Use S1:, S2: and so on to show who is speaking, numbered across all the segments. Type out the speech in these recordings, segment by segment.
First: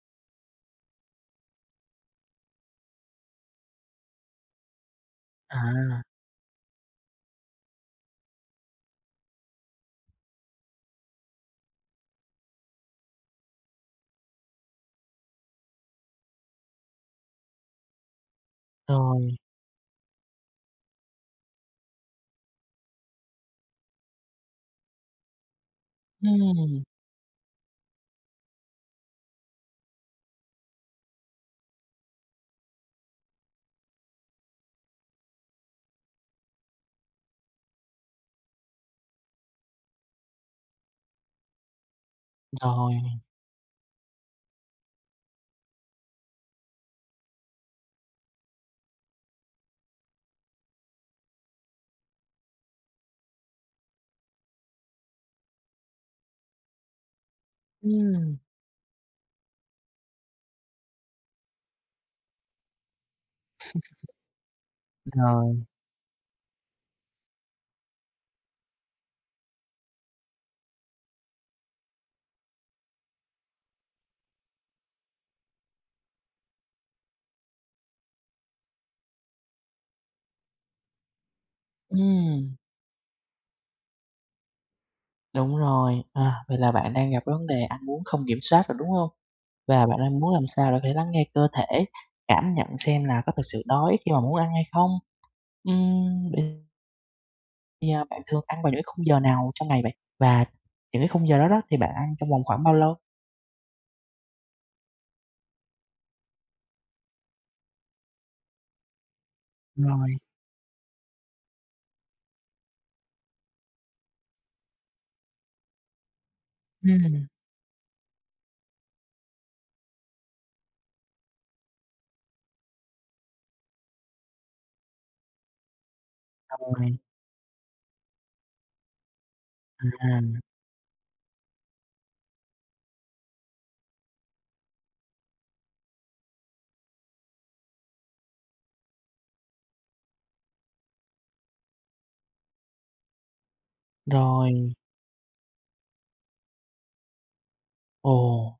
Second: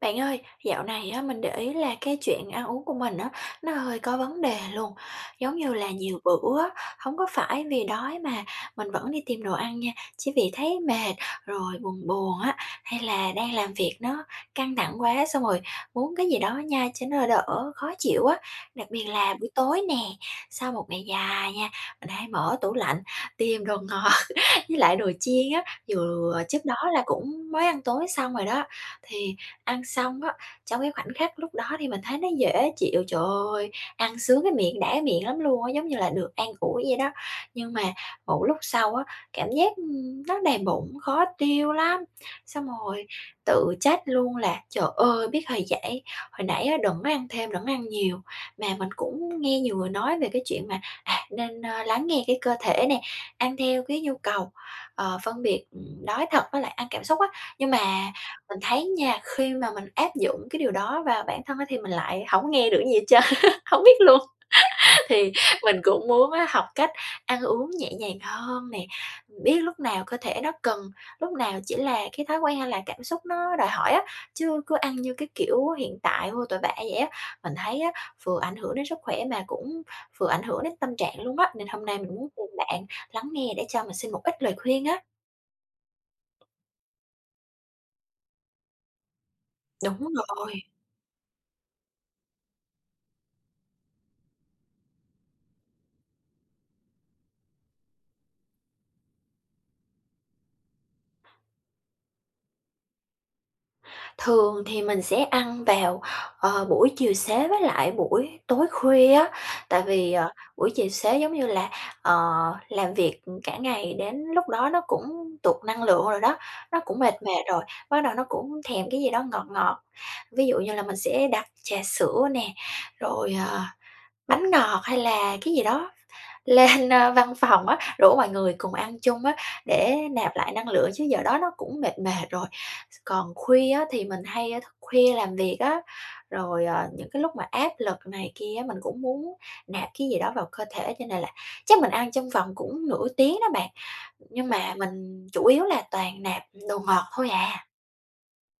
S1: Bạn ơi, dạo này á, mình để ý là cái chuyện ăn uống của mình á, nó hơi có vấn đề luôn. Giống
S2: À,
S1: như là nhiều bữa á, hổng có phải vì đói mà mình vẫn đi tìm đồ ăn nha, chỉ vì thấy mệt, rồi buồn buồn á, hay là đang làm việc nó căng thẳng quá, xong rồi muốn cái gì đó nha cho nó đỡ khó chịu á. Đặc biệt là
S2: rồi.
S1: buổi tối nè, sau một ngày dài nha, mình hay mở tủ lạnh tìm đồ ngọt với lại đồ chiên á, vừa trước đó
S2: Ừm,
S1: là cũng mới ăn tối xong rồi đó, thì ăn xong á, trong cái khoảnh khắc lúc đó thì mình thấy nó dễ chịu, trời ơi, ăn sướng cái miệng, đã miệng lắm luôn á, giống như là được an ủi vậy đó. Nhưng mà một lúc sau á, cảm giác, nó đầy bụng, khó tiêu lắm, xong
S2: rồi.
S1: rồi tự trách luôn là "Trời ơi, biết hồi nãy á, đừng có ăn thêm, đừng có ăn nhiều." Mà mình cũng nghe nhiều người nói về cái chuyện mà, nên, lắng nghe cái cơ thể nè, ăn theo cái nhu cầu phân biệt, đói thật với lại ăn cảm xúc á. Nhưng mà
S2: Ừm,
S1: mình thấy nha, khi mà mình áp dụng cái điều đó vào bản thân á thì mình lại hổng có nghe được cái gì hết trơn hổng biết luôn. Thì
S2: rồi.
S1: mình cũng muốn á học cách ăn uống nhẹ nhàng hơn nè, biết lúc nào cơ thể nó cần, lúc nào chỉ là cái thói quen hay là cảm xúc nó đòi hỏi á, chứ cứ ăn như cái kiểu hiện tại vô tội vạ vậy á. Mình thấy á, vừa ảnh hưởng đến sức khỏe mà cũng vừa ảnh hưởng đến tâm trạng luôn á, nên hôm nay mình muốn tìm
S2: Ừm,
S1: bạn lắng nghe để cho mình xin một ít lời khuyên á.
S2: đúng rồi. À, vậy là bạn đang gặp vấn đề ăn uống không kiểm soát rồi, đúng hông? Và bạn
S1: Đúng
S2: đang muốn làm
S1: rồi,
S2: sao để có thể lắng nghe cơ thể, cảm nhận xem là có thực sự đói khi mà muốn ăn hay không. Vậy thì, bạn thường ăn vào những cái khung giờ nào trong ngày vậy? Và những cái khung giờ đó đó thì bạn ăn trong vòng khoảng bao lâu?
S1: thường thì mình sẽ ăn vào, buổi chiều xế với lại buổi tối khuya á, tại vì,
S2: Rồi.
S1: buổi chiều xế, giống như là, ờ, làm việc, cả ngày đến lúc đó nó cũng tụt năng lượng rồi đó, nó cũng mệt
S2: Ừm.
S1: mệt rồi, bắt đầu nó cũng thèm cái gì đó ngọt ngọt. Ví dụ như là mình sẽ đặt trà sữa nè, rồi, bánh ngọt hay là cái gì đó. Lên,
S2: Rồi.
S1: văn phòng á, rủ mọi người cùng ăn chung á, để
S2: À,
S1: nạp lại năng lượng chứ giờ đó nó cũng mệt mệt rồi. Còn khuya á, thì mình hay thức khuya làm việc á, rồi, những cái lúc mà áp lực này kia á, mình cũng muốn nạp cái gì đó vào cơ thể, cho nên là chắc mình ăn trong vòng cũng nửa tiếng đó bạn, nhưng
S2: rồi.
S1: mà mình chủ yếu là toàn nạp đồ ngọt thôi à.
S2: Ồ,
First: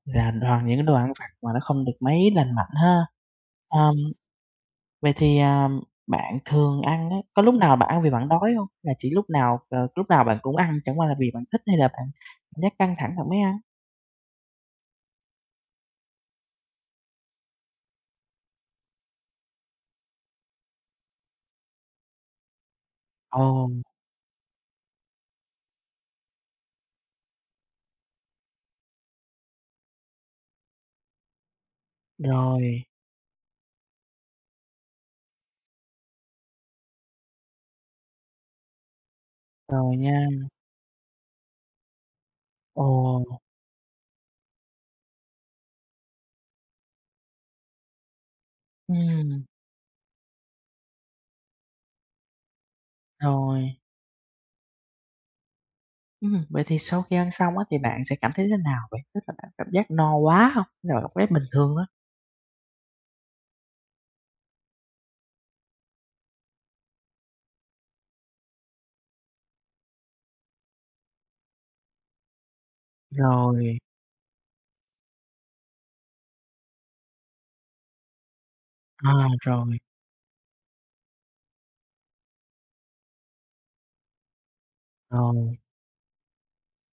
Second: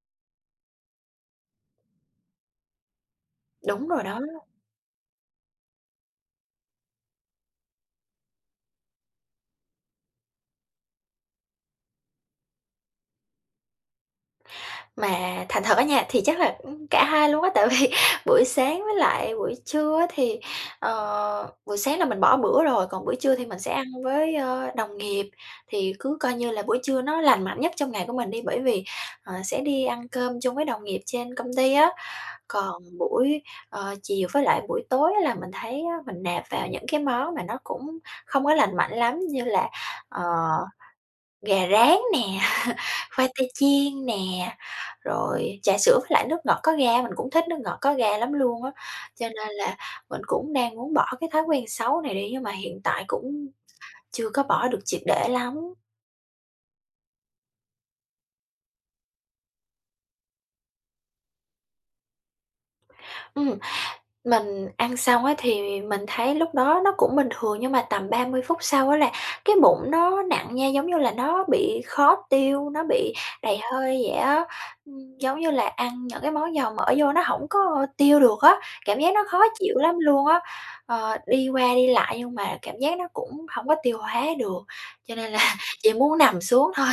S2: là toàn những cái đồ ăn vặt mà nó không được mấy lành mạnh ha.
S1: Đúng
S2: Ờm,
S1: rồi đó.
S2: Vậy thì, bạn thường ăn á, có lúc nào bạn ăn vì bạn đói không? Là chỉ lúc nào bạn cũng ăn chẳng qua là vì bạn thích hay là bạn cảm giác căng thẳng bạn mới ăn?
S1: Mà thành thật á nha, thì chắc là, cả hai luôn á, tại vì buổi sáng với lại buổi trưa á thì, buổi sáng là mình bỏ bữa rồi, còn buổi trưa
S2: Ồ,
S1: thì mình sẽ ăn với, đồng nghiệp, thì cứ coi như là buổi trưa nó lành mạnh nhất trong ngày của mình đi, bởi vì, sẽ đi ăn cơm chung với đồng nghiệp trên công ty á. Còn
S2: rồi,
S1: buổi, chiều với lại buổi tối là mình thấy á, mình nạp vào những cái món mà nó cũng không có lành mạnh lắm, như là,
S2: rồi
S1: ờ,
S2: nha.
S1: gà rán nè,
S2: Ồ.
S1: khoai tây chiên nè. Rồi trà sữa với lại nước ngọt có ga, mình cũng thích nước ngọt có ga lắm luôn á, cho
S2: Ừm.
S1: nên là mình cũng đang muốn bỏ cái thói quen xấu này đi, nhưng mà hiện tại cũng
S2: Rồi.
S1: chưa có bỏ được triệt để lắm.
S2: Ừm. Vậy thì sau khi ăn xong á thì bạn sẽ cảm thấy thế nào vậy? Tức là bạn cảm giác no quá không? Hay là bạn cảm thấy bình thường á?
S1: Ừm, Mình ăn xong á thì mình thấy lúc đó nó cũng bình thường, nhưng mà tầm 30 phút sau á là cái bụng nó nặng nha, giống như là nó bị khó tiêu, nó bị đầy
S2: Rồi.
S1: hơi vậy á. Giống như là ăn những cái món dầu mỡ vô nó hổng có tiêu được á, cảm
S2: À,
S1: giác nó khó chịu
S2: rồi.
S1: lắm luôn á. Đi qua đi lại nhưng mà cảm giác nó cũng hổng có tiêu hóa được, cho nên là
S2: Rồi.
S1: chỉ muốn nằm xuống thôi,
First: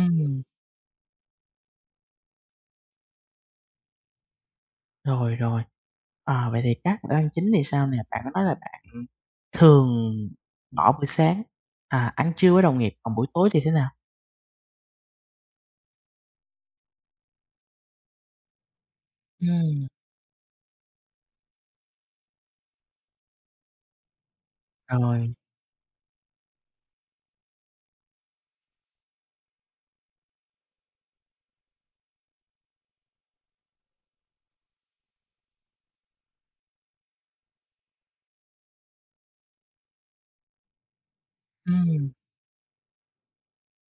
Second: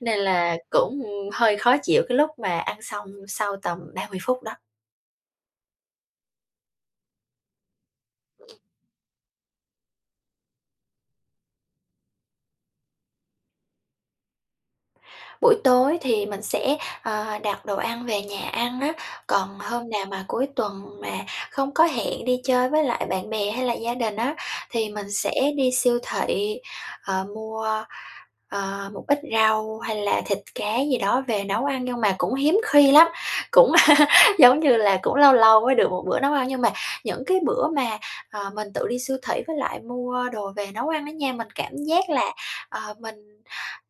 S1: nên là cũng hơi khó chịu cái lúc mà ăn xong sau tầm 30 phút đó.
S2: Rồi. Rồi. Ờ, vậy thì các bữa ăn chính thì sao nè? Bạn có nói là bạn thường bỏ buổi sáng, à, ăn trưa với đồng nghiệp, còn buổi tối thì thế nào?
S1: Buổi tối thì mình sẽ, đặt đồ ăn về nhà ăn á, còn
S2: Ừm.
S1: hôm nào mà cuối tuần mà không có hẹn đi chơi với lại bạn bè hay là gia đình á, thì mình sẽ
S2: Rồi.
S1: đi siêu thị, mua, một ít rau hay là thịt cá gì đó về nấu ăn, nhưng mà cũng hiếm khi lắm, cũng giống như là cũng lâu lâu mới được một bữa nấu ăn. Nhưng mà những cái bữa mà, mình tự đi siêu thị với lại mua đồ về nấu ăn á nha, mình cảm
S2: Ừm.
S1: giác là, mình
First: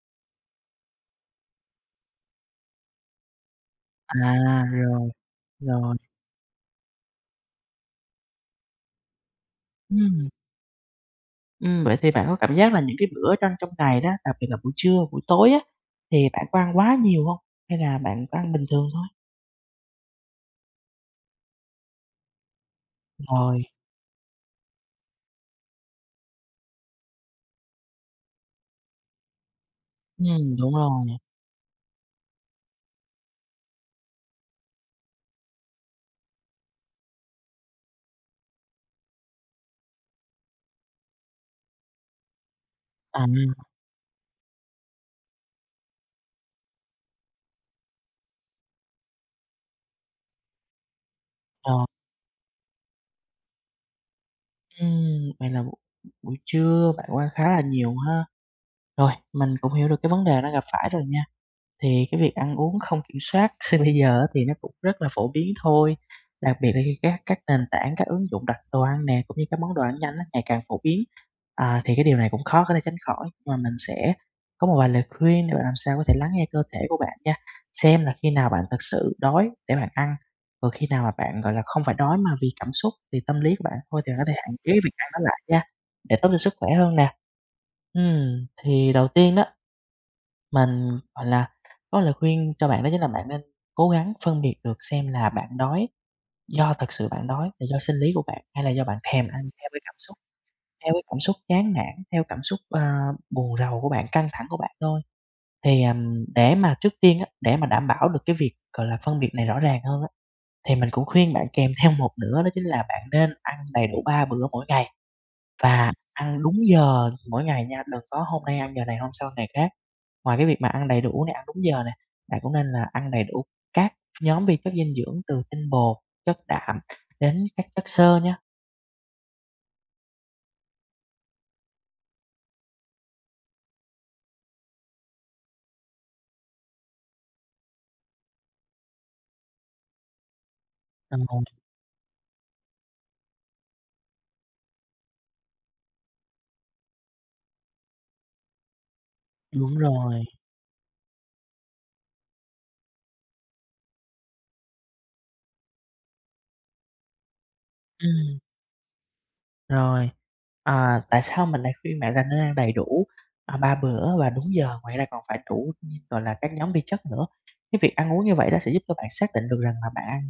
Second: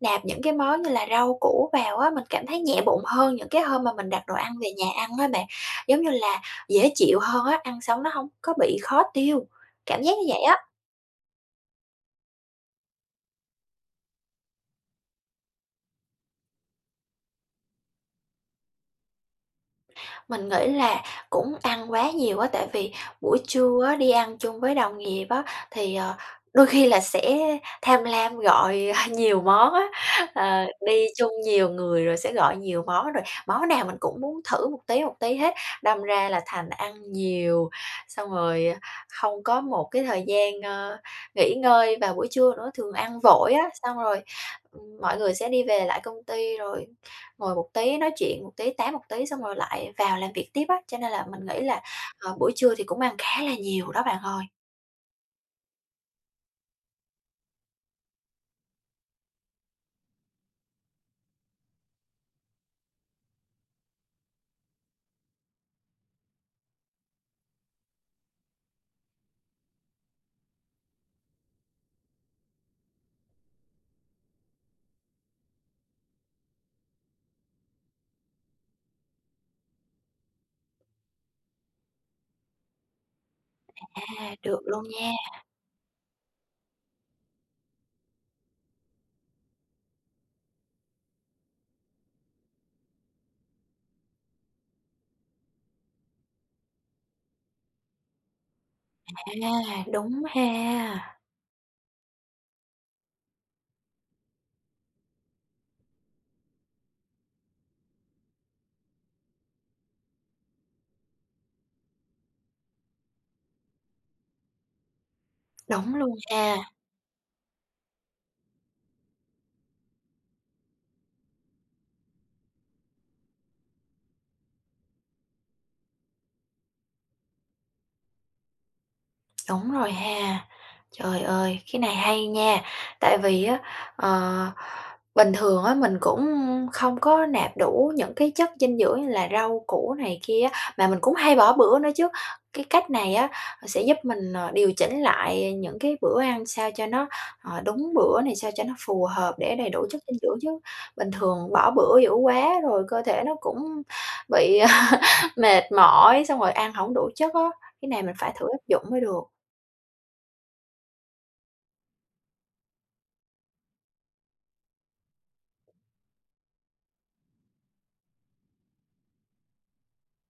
S1: nạp những cái món như là rau củ vào á, mình cảm thấy nhẹ bụng hơn những cái hôm mà mình đặt đồ ăn
S2: À.
S1: về nhà
S2: Rồi.
S1: ăn á bạn.
S2: Rồi.
S1: Giống như là dễ chịu hơn á, ăn xong nó hông có bị khó tiêu, cảm giác như
S2: Ừm.
S1: vậy á.
S2: Vậy thì bạn có cảm giác là những cái bữa trong trong ngày đó, đặc biệt là buổi trưa, buổi tối á, thì bạn có ăn quá nhiều hông? Hay là bạn có ăn bình thường thôi?
S1: Mình nghĩ là cũng ăn quá nhiều á, tại vì buổi
S2: Rồi.
S1: trưa á, đi ăn chung với đồng nghiệp á, thì, đôi khi là sẽ tham lam gọi nhiều món á.
S2: Ừm,
S1: Ờ,
S2: đúng
S1: đi
S2: rồi.
S1: chung nhiều người rồi sẽ gọi nhiều món, rồi món nào mình cũng muốn thử một tí hết, đâm ra là thành ăn nhiều, xong rồi, không có một cái thời gian, nghỉ ngơi vào buổi trưa nữa, thường ăn
S2: À.
S1: vội á, xong rồi, mọi người sẽ đi về lại công ty rồi ngồi một tí nói chuyện một tí, tám một tí xong rồi lại vào làm việc tiếp á, cho nên là mình nghĩ là,
S2: Rồi.
S1: buổi trưa thì cũng ăn khá là nhiều đó bạn ơi.
S2: Vậy là buổi buổi trưa bạn cũng khá là nhiều ha. Rồi, mình cũng hiểu được cái vấn đề đang gặp phải rồi nha. Thì cái việc ăn uống không kiểm soát bây giờ á thì nó cũng rất là phổ biến thôi, đặc biệt là khi các nền tảng, các ứng dụng đặt đồ ăn nè, cũng như các món đồ ăn nhanh á, ngày càng phổ biến. À, thì cái điều này cũng khó có thể tránh khỏi, nhưng mà mình sẽ có một vài lời khuyên để bạn làm sao có thể lắng nghe cơ thể của bạn nha, xem là khi nào bạn thực sự đói để bạn ăn, còn khi nào mà bạn, gọi là, không phải đói mà vì cảm xúc, vì tâm lý của bạn thôi thì bạn có thể
S1: À,
S2: hạn
S1: được
S2: chế
S1: luôn
S2: việc ăn
S1: nha,
S2: nó lại nha, để tốt cho sức khỏe hơn nè. Thì đầu tiên đó mình, gọi là, có lời khuyên cho bạn đó chính là bạn nên cố gắng phân biệt được xem là bạn đói do thật sự bạn đói, là do sinh lý của bạn hay là do bạn thèm ăn
S1: à, đúng
S2: theo cái
S1: ha,
S2: cảm xúc chán nản, theo cảm xúc, buồn rầu của bạn, căng thẳng của bạn thôi. Thì, để mà trước tiên á, để mà đảm bảo được cái việc, gọi là, phân biệt này rõ ràng hơn á, thì mình cũng khuyên bạn kèm theo một nữa đó chính là bạn nên ăn đầy đủ 3 bữa mỗi ngày. Và
S1: đúng luôn
S2: ăn đúng
S1: ha,
S2: giờ mỗi ngày nha, đừng có hôm nay ăn giờ này, hôm sau ngày khác. Ngoài cái việc mà ăn đầy đủ nè, ăn đúng giờ nè, bạn cũng nên là ăn đầy đủ các nhóm vi chất dinh dưỡng từ tinh bột, chất đạm đến các chất xơ nhá.
S1: đúng rồi ha. Trời ơi, cái này hay nha, tại vì á, ờ, bình thường á mình cũng không có nạp đủ những cái chất dinh dưỡng như là rau củ này kia á, mà mình cũng
S2: Ờ,
S1: hay bỏ bữa nữa chứ. Cái cách này á sẽ giúp mình, điều chỉnh lại những cái bữa ăn sao cho nó, đúng bữa này, sao cho nó phù hợp để đầy
S2: đúng
S1: đủ chất dinh
S2: rồi.
S1: dưỡng, chứ bình thường bỏ bữa dữ quá rồi cơ thể nó cũng bị mệt mỏi, xong rồi ăn không đủ chất á, cái này mình phải
S2: Ừm.
S1: thử áp dụng mới được.
S2: Rồi, tại sao mình lại khuyên bạn là nên ăn đầy đủ, 3 bữa và đúng giờ, ngoài ra còn phải đủ, gọi là, các nhóm vi chất nữa. Cái việc ăn uống như vậy đó sẽ giúp cho bạn xác định được rằng là bạn ăn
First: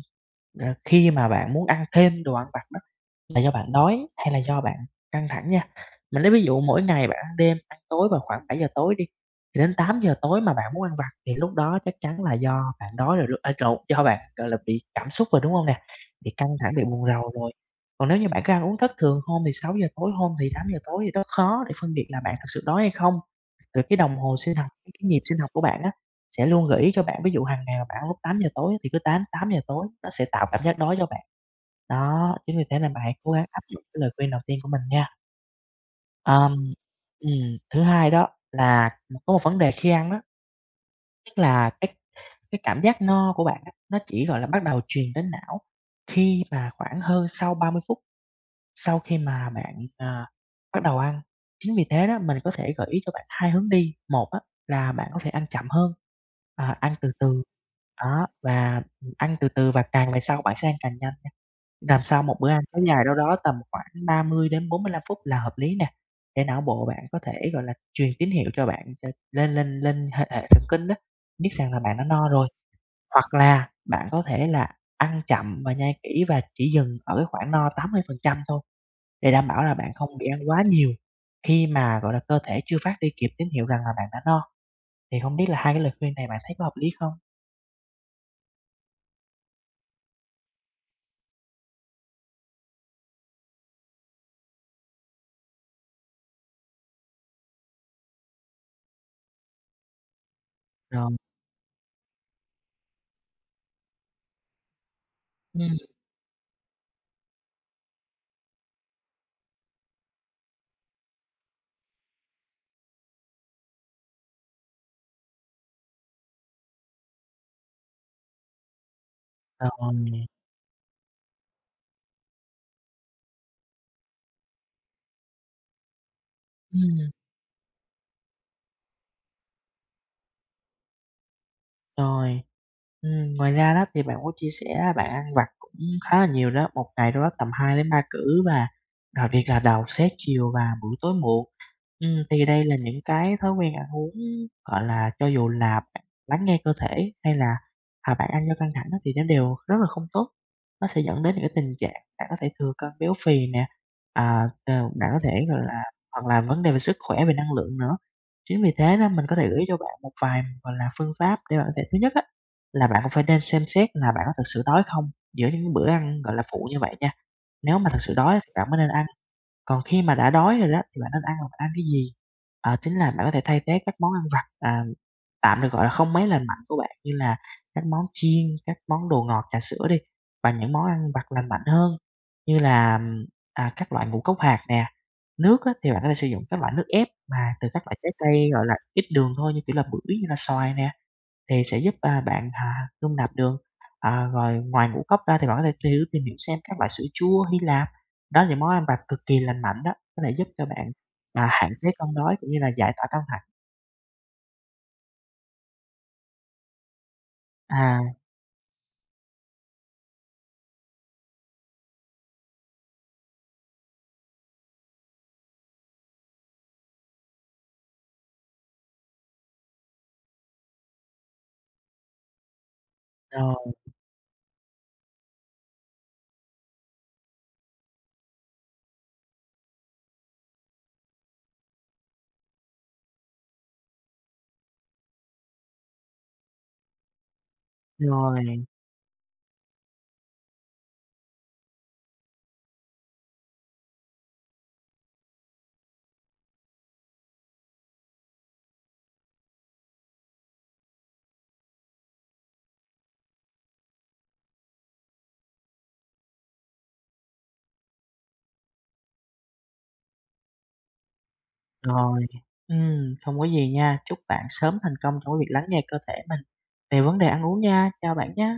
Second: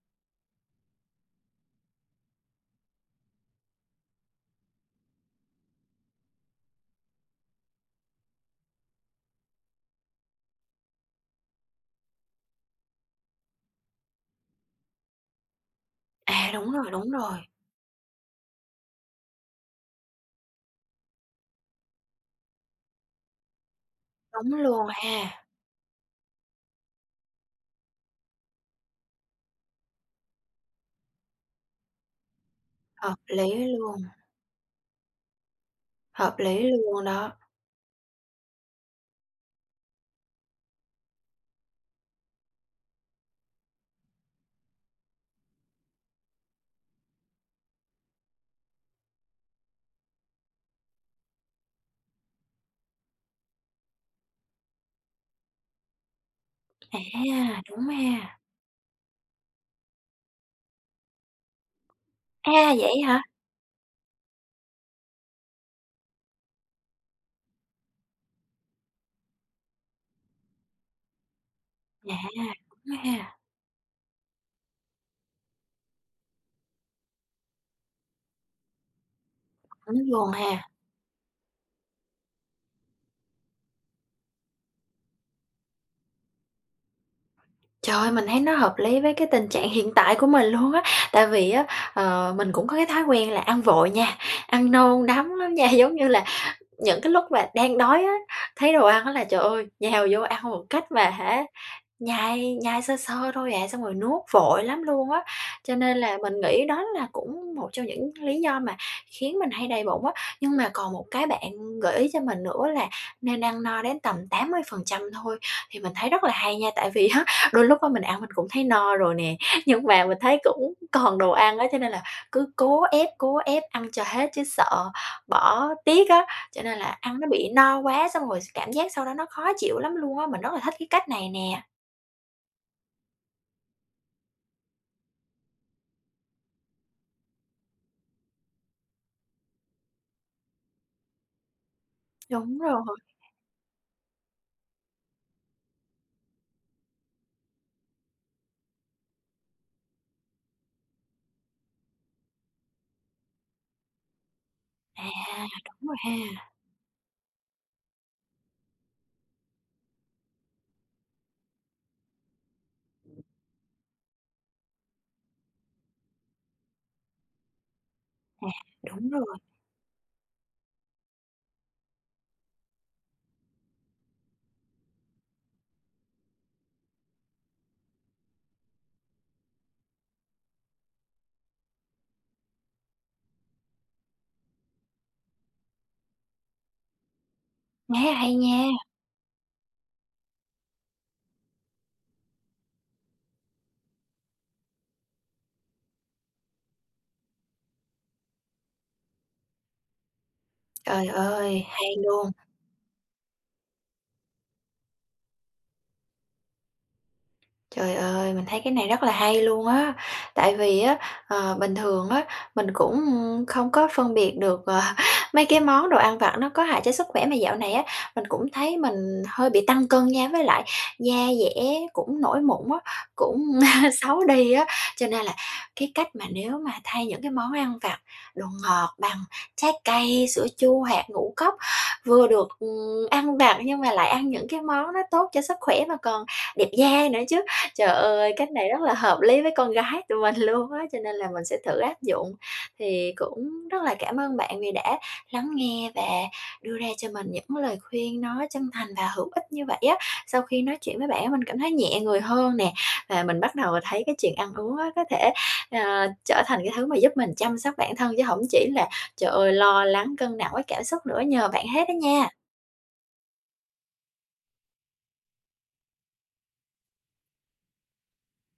S2: khi mà bạn muốn ăn thêm đồ ăn vặt đó là do bạn đói hay là do bạn căng thẳng nha. Mình lấy ví dụ mỗi ngày bạn ăn đêm, ăn tối vào khoảng 7 giờ tối đi, thì đến 8 giờ tối mà bạn muốn ăn vặt thì lúc đó chắc chắn là do bạn đói rồi, à, lộn, do bạn, gọi là, bị cảm xúc rồi, đúng không nè? Bị căng
S1: À, đúng
S2: thẳng, bị
S1: rồi,
S2: buồn
S1: đúng
S2: rầu
S1: rồi.
S2: rồi. Còn nếu như bạn cứ ăn uống thất thường, hôm thì 6 giờ tối, hôm thì 8 giờ tối thì rất khó để phân biệt là bạn thực sự đói hay không. Rồi cái đồng hồ sinh
S1: Đúng
S2: học,
S1: luôn
S2: cái nhịp sinh
S1: ha,
S2: học của bạn á, sẽ luôn gợi ý cho bạn, ví dụ hàng ngày mà bạn ăn lúc 8 giờ tối thì cứ tám tám giờ tối nó sẽ tạo cảm giác đói cho bạn. Đó, chính vì thế nên bạn hãy
S1: hợp
S2: cố gắng áp
S1: lý
S2: dụng cái
S1: luôn,
S2: lời khuyên đầu tiên của mình nha.
S1: hợp lý
S2: Ờm,
S1: luôn đó.
S2: ừm, Thứ hai đó là có một vấn đề khi ăn đó, tức là cái cảm giác no của bạn á, nó chỉ, gọi là, bắt đầu truyền đến não khi mà khoảng hơn sau 30 phút sau khi mà bạn, bắt đầu ăn, chính vì thế đó, mình có thể gợi ý cho bạn 2 hướng đi. Một á, là bạn có thể ăn chậm hơn, ăn từ từ,
S1: À, đúng
S2: đó,
S1: ha.
S2: và, ăn từ từ và càng về sau bạn sẽ ăn càng nhanh nha. Làm sao một bữa ăn
S1: A,
S2: kéo
S1: vậy
S2: dài đâu
S1: hả?
S2: đó tầm khoảng 30 đến 45 phút là hợp lý nè, để não bộ bạn có thể, gọi là, truyền tín hiệu cho bạn cho lên lên lên hệ hệ thần kinh đó, biết rằng là bạn đã
S1: À,
S2: no rồi.
S1: đúng
S2: Hoặc
S1: ha,
S2: là bạn có thể là ăn chậm và nhai kỹ và chỉ dừng ở cái khoảng no 80% thôi. Để đảm bảo là bạn
S1: đúng
S2: không bị
S1: luôn
S2: ăn quá
S1: ha.
S2: nhiều khi mà, gọi là, cơ thể chưa phát đi kịp tín hiệu rằng là bạn đã no, thì không biết là hai cái lời khuyên này bạn thấy có hợp lý không?
S1: Trời ơi, mình thấy nó hợp lý với cái tình trạng hiện tại của mình luôn á, tại vì á, mình cũng có cái thói quen là ăn vội nha, ăn nôn đắm lắm nha. Giống như là những cái lúc mà đang đói á, thấy đồ ăn á là, trời ơi, nhào vô ăn một cách mà
S2: Rồi.
S1: hả. Nhai nhai sơ sơ thôi à, xong rồi nuốt vội lắm luôn á, cho
S2: Ừm.
S1: nên là mình nghĩ đó là cũng một trong những lý do mà khiến mình hay đầy bụng á. Nhưng mà còn một cái bạn gợi ý cho mình nữa là nên ăn no đến tầm 80% thôi, thì mình thấy rất là hay nha, tại vì á, đôi lúc á mình ăn mình cũng thấy no rồi nè, nhưng mà mình
S2: Rồi.
S1: thấy cũng còn đồ ăn á, cho nên là cứ cố ép ăn cho hết chứ sợ bỏ tiếc á, cho nên là
S2: Ừm.
S1: ăn nó bị no quá xong rồi cảm giác sau đó nó khó chịu lắm luôn á, mình rất là thích cái cách này nè.
S2: Rồi. Ngoài ra đó thì bạn có chia sẻ là bạn ăn vặt cũng khá là nhiều đó, một ngày đâu đó tầm hai đến ba cữ và đặc biệt là đầu, xế, chiều và buổi tối muộn. Thì
S1: Đúng
S2: đây là
S1: rồi.
S2: những cái thói quen ăn uống, gọi là, cho dù là bạn lắng nghe cơ thể hay là, bạn ăn do căng thẳng đó thì nó đều rất là không tốt. Nó sẽ dẫn đến những cái tình trạng bạn có thể thừa cân béo phì nè, bạn
S1: À,
S2: có thể, gọi là,
S1: đúng rồi
S2: hoặc là
S1: ha.
S2: vấn đề về sức khỏe, về năng lượng nữa. Chính vì thế đó mình có thể gợi ý cho bạn một vài, gọi là, phương pháp để bạn có thể thứ nhất á, là bạn cũng phải nên xem xét là bạn có thực sự đói không giữa những bữa ăn, gọi là, phụ như vậy nha. Nếu mà thật sự đói
S1: À,
S2: thì bạn mới nên ăn.
S1: đúng rồi.
S2: Còn khi mà đã đói rồi đó thì bạn nên ăn là bạn ăn cái gì? Chính là bạn có thể thay thế các món ăn vặt, tạm được gọi là không mấy lành mạnh của bạn như là các món chiên, các món đồ ngọt, trà sữa đi, và những món ăn vặt lành mạnh hơn như là, các loại ngũ cốc hạt nè. Nước á, thì bạn có thể sử dụng các loại nước ép mà từ các loại
S1: Nghe
S2: trái
S1: hay
S2: cây,
S1: nha.
S2: gọi là, ít đường thôi như, kiểu là, bưởi, như là xoài nè. Thì sẽ giúp, bạn, dung nạp đường. À, rồi ngoài ngũ cốc ra thì bạn có thể thử tìm hiểu xem các loại sữa chua Hy Lạp, đó là những món ăn vặt cực kỳ lành mạnh đó, có thể giúp cho bạn,
S1: Trời ơi,
S2: hạn chế
S1: hay
S2: cơn
S1: luôn.
S2: đói cũng như là giải tỏa căng thẳng.
S1: Trời
S2: À,
S1: ơi, mình thấy cái này rất là hay luôn á. Tại vì á, bình thường á, mình cũng không có phân biệt được, mấy cái món đồ ăn vặt nó có hại cho sức khỏe, mà dạo này á, mình cũng thấy mình hơi bị tăng cân nha, với lại da dẻ cũng nổi mụn á, cũng
S2: rồi,
S1: xấu đi á. Cho nên là cái cách mà nếu mà thay những cái món ăn vặt, đồ ngọt bằng trái cây, sữa chua, hạt ngũ cốc, vừa được, ăn vặt nhưng mà lại ăn những cái món nó tốt cho sức khỏe mà còn đẹp da nữa chứ. Trời ơi, cách
S2: rồi,
S1: này rất là hợp lý với con gái tụi mình luôn á, cho nên là mình sẽ thử áp dụng. Thì cũng rất là cảm ơn bạn vì đã lắng nghe và đưa ra cho mình những lời khuyên nó chân thành và hữu ích như vậy á. Sau khi nói chuyện với bạn á, mình cảm thấy nhẹ người hơn nè, và mình bắt đầu thấy cái chuyện ăn uống á, có thể, trở thành cái thứ mà giúp mình chăm sóc bản thân chứ không chỉ là, trời ơi, lo lắng cân nặng với cảm xúc nữa, nhờ bạn hết đó
S2: rồi.
S1: nha.
S2: Không có gì nha, chúc bạn sớm thành công trong cái việc lắng nghe cơ thể mình về vấn đề ăn uống nha. Chào bạn nhá.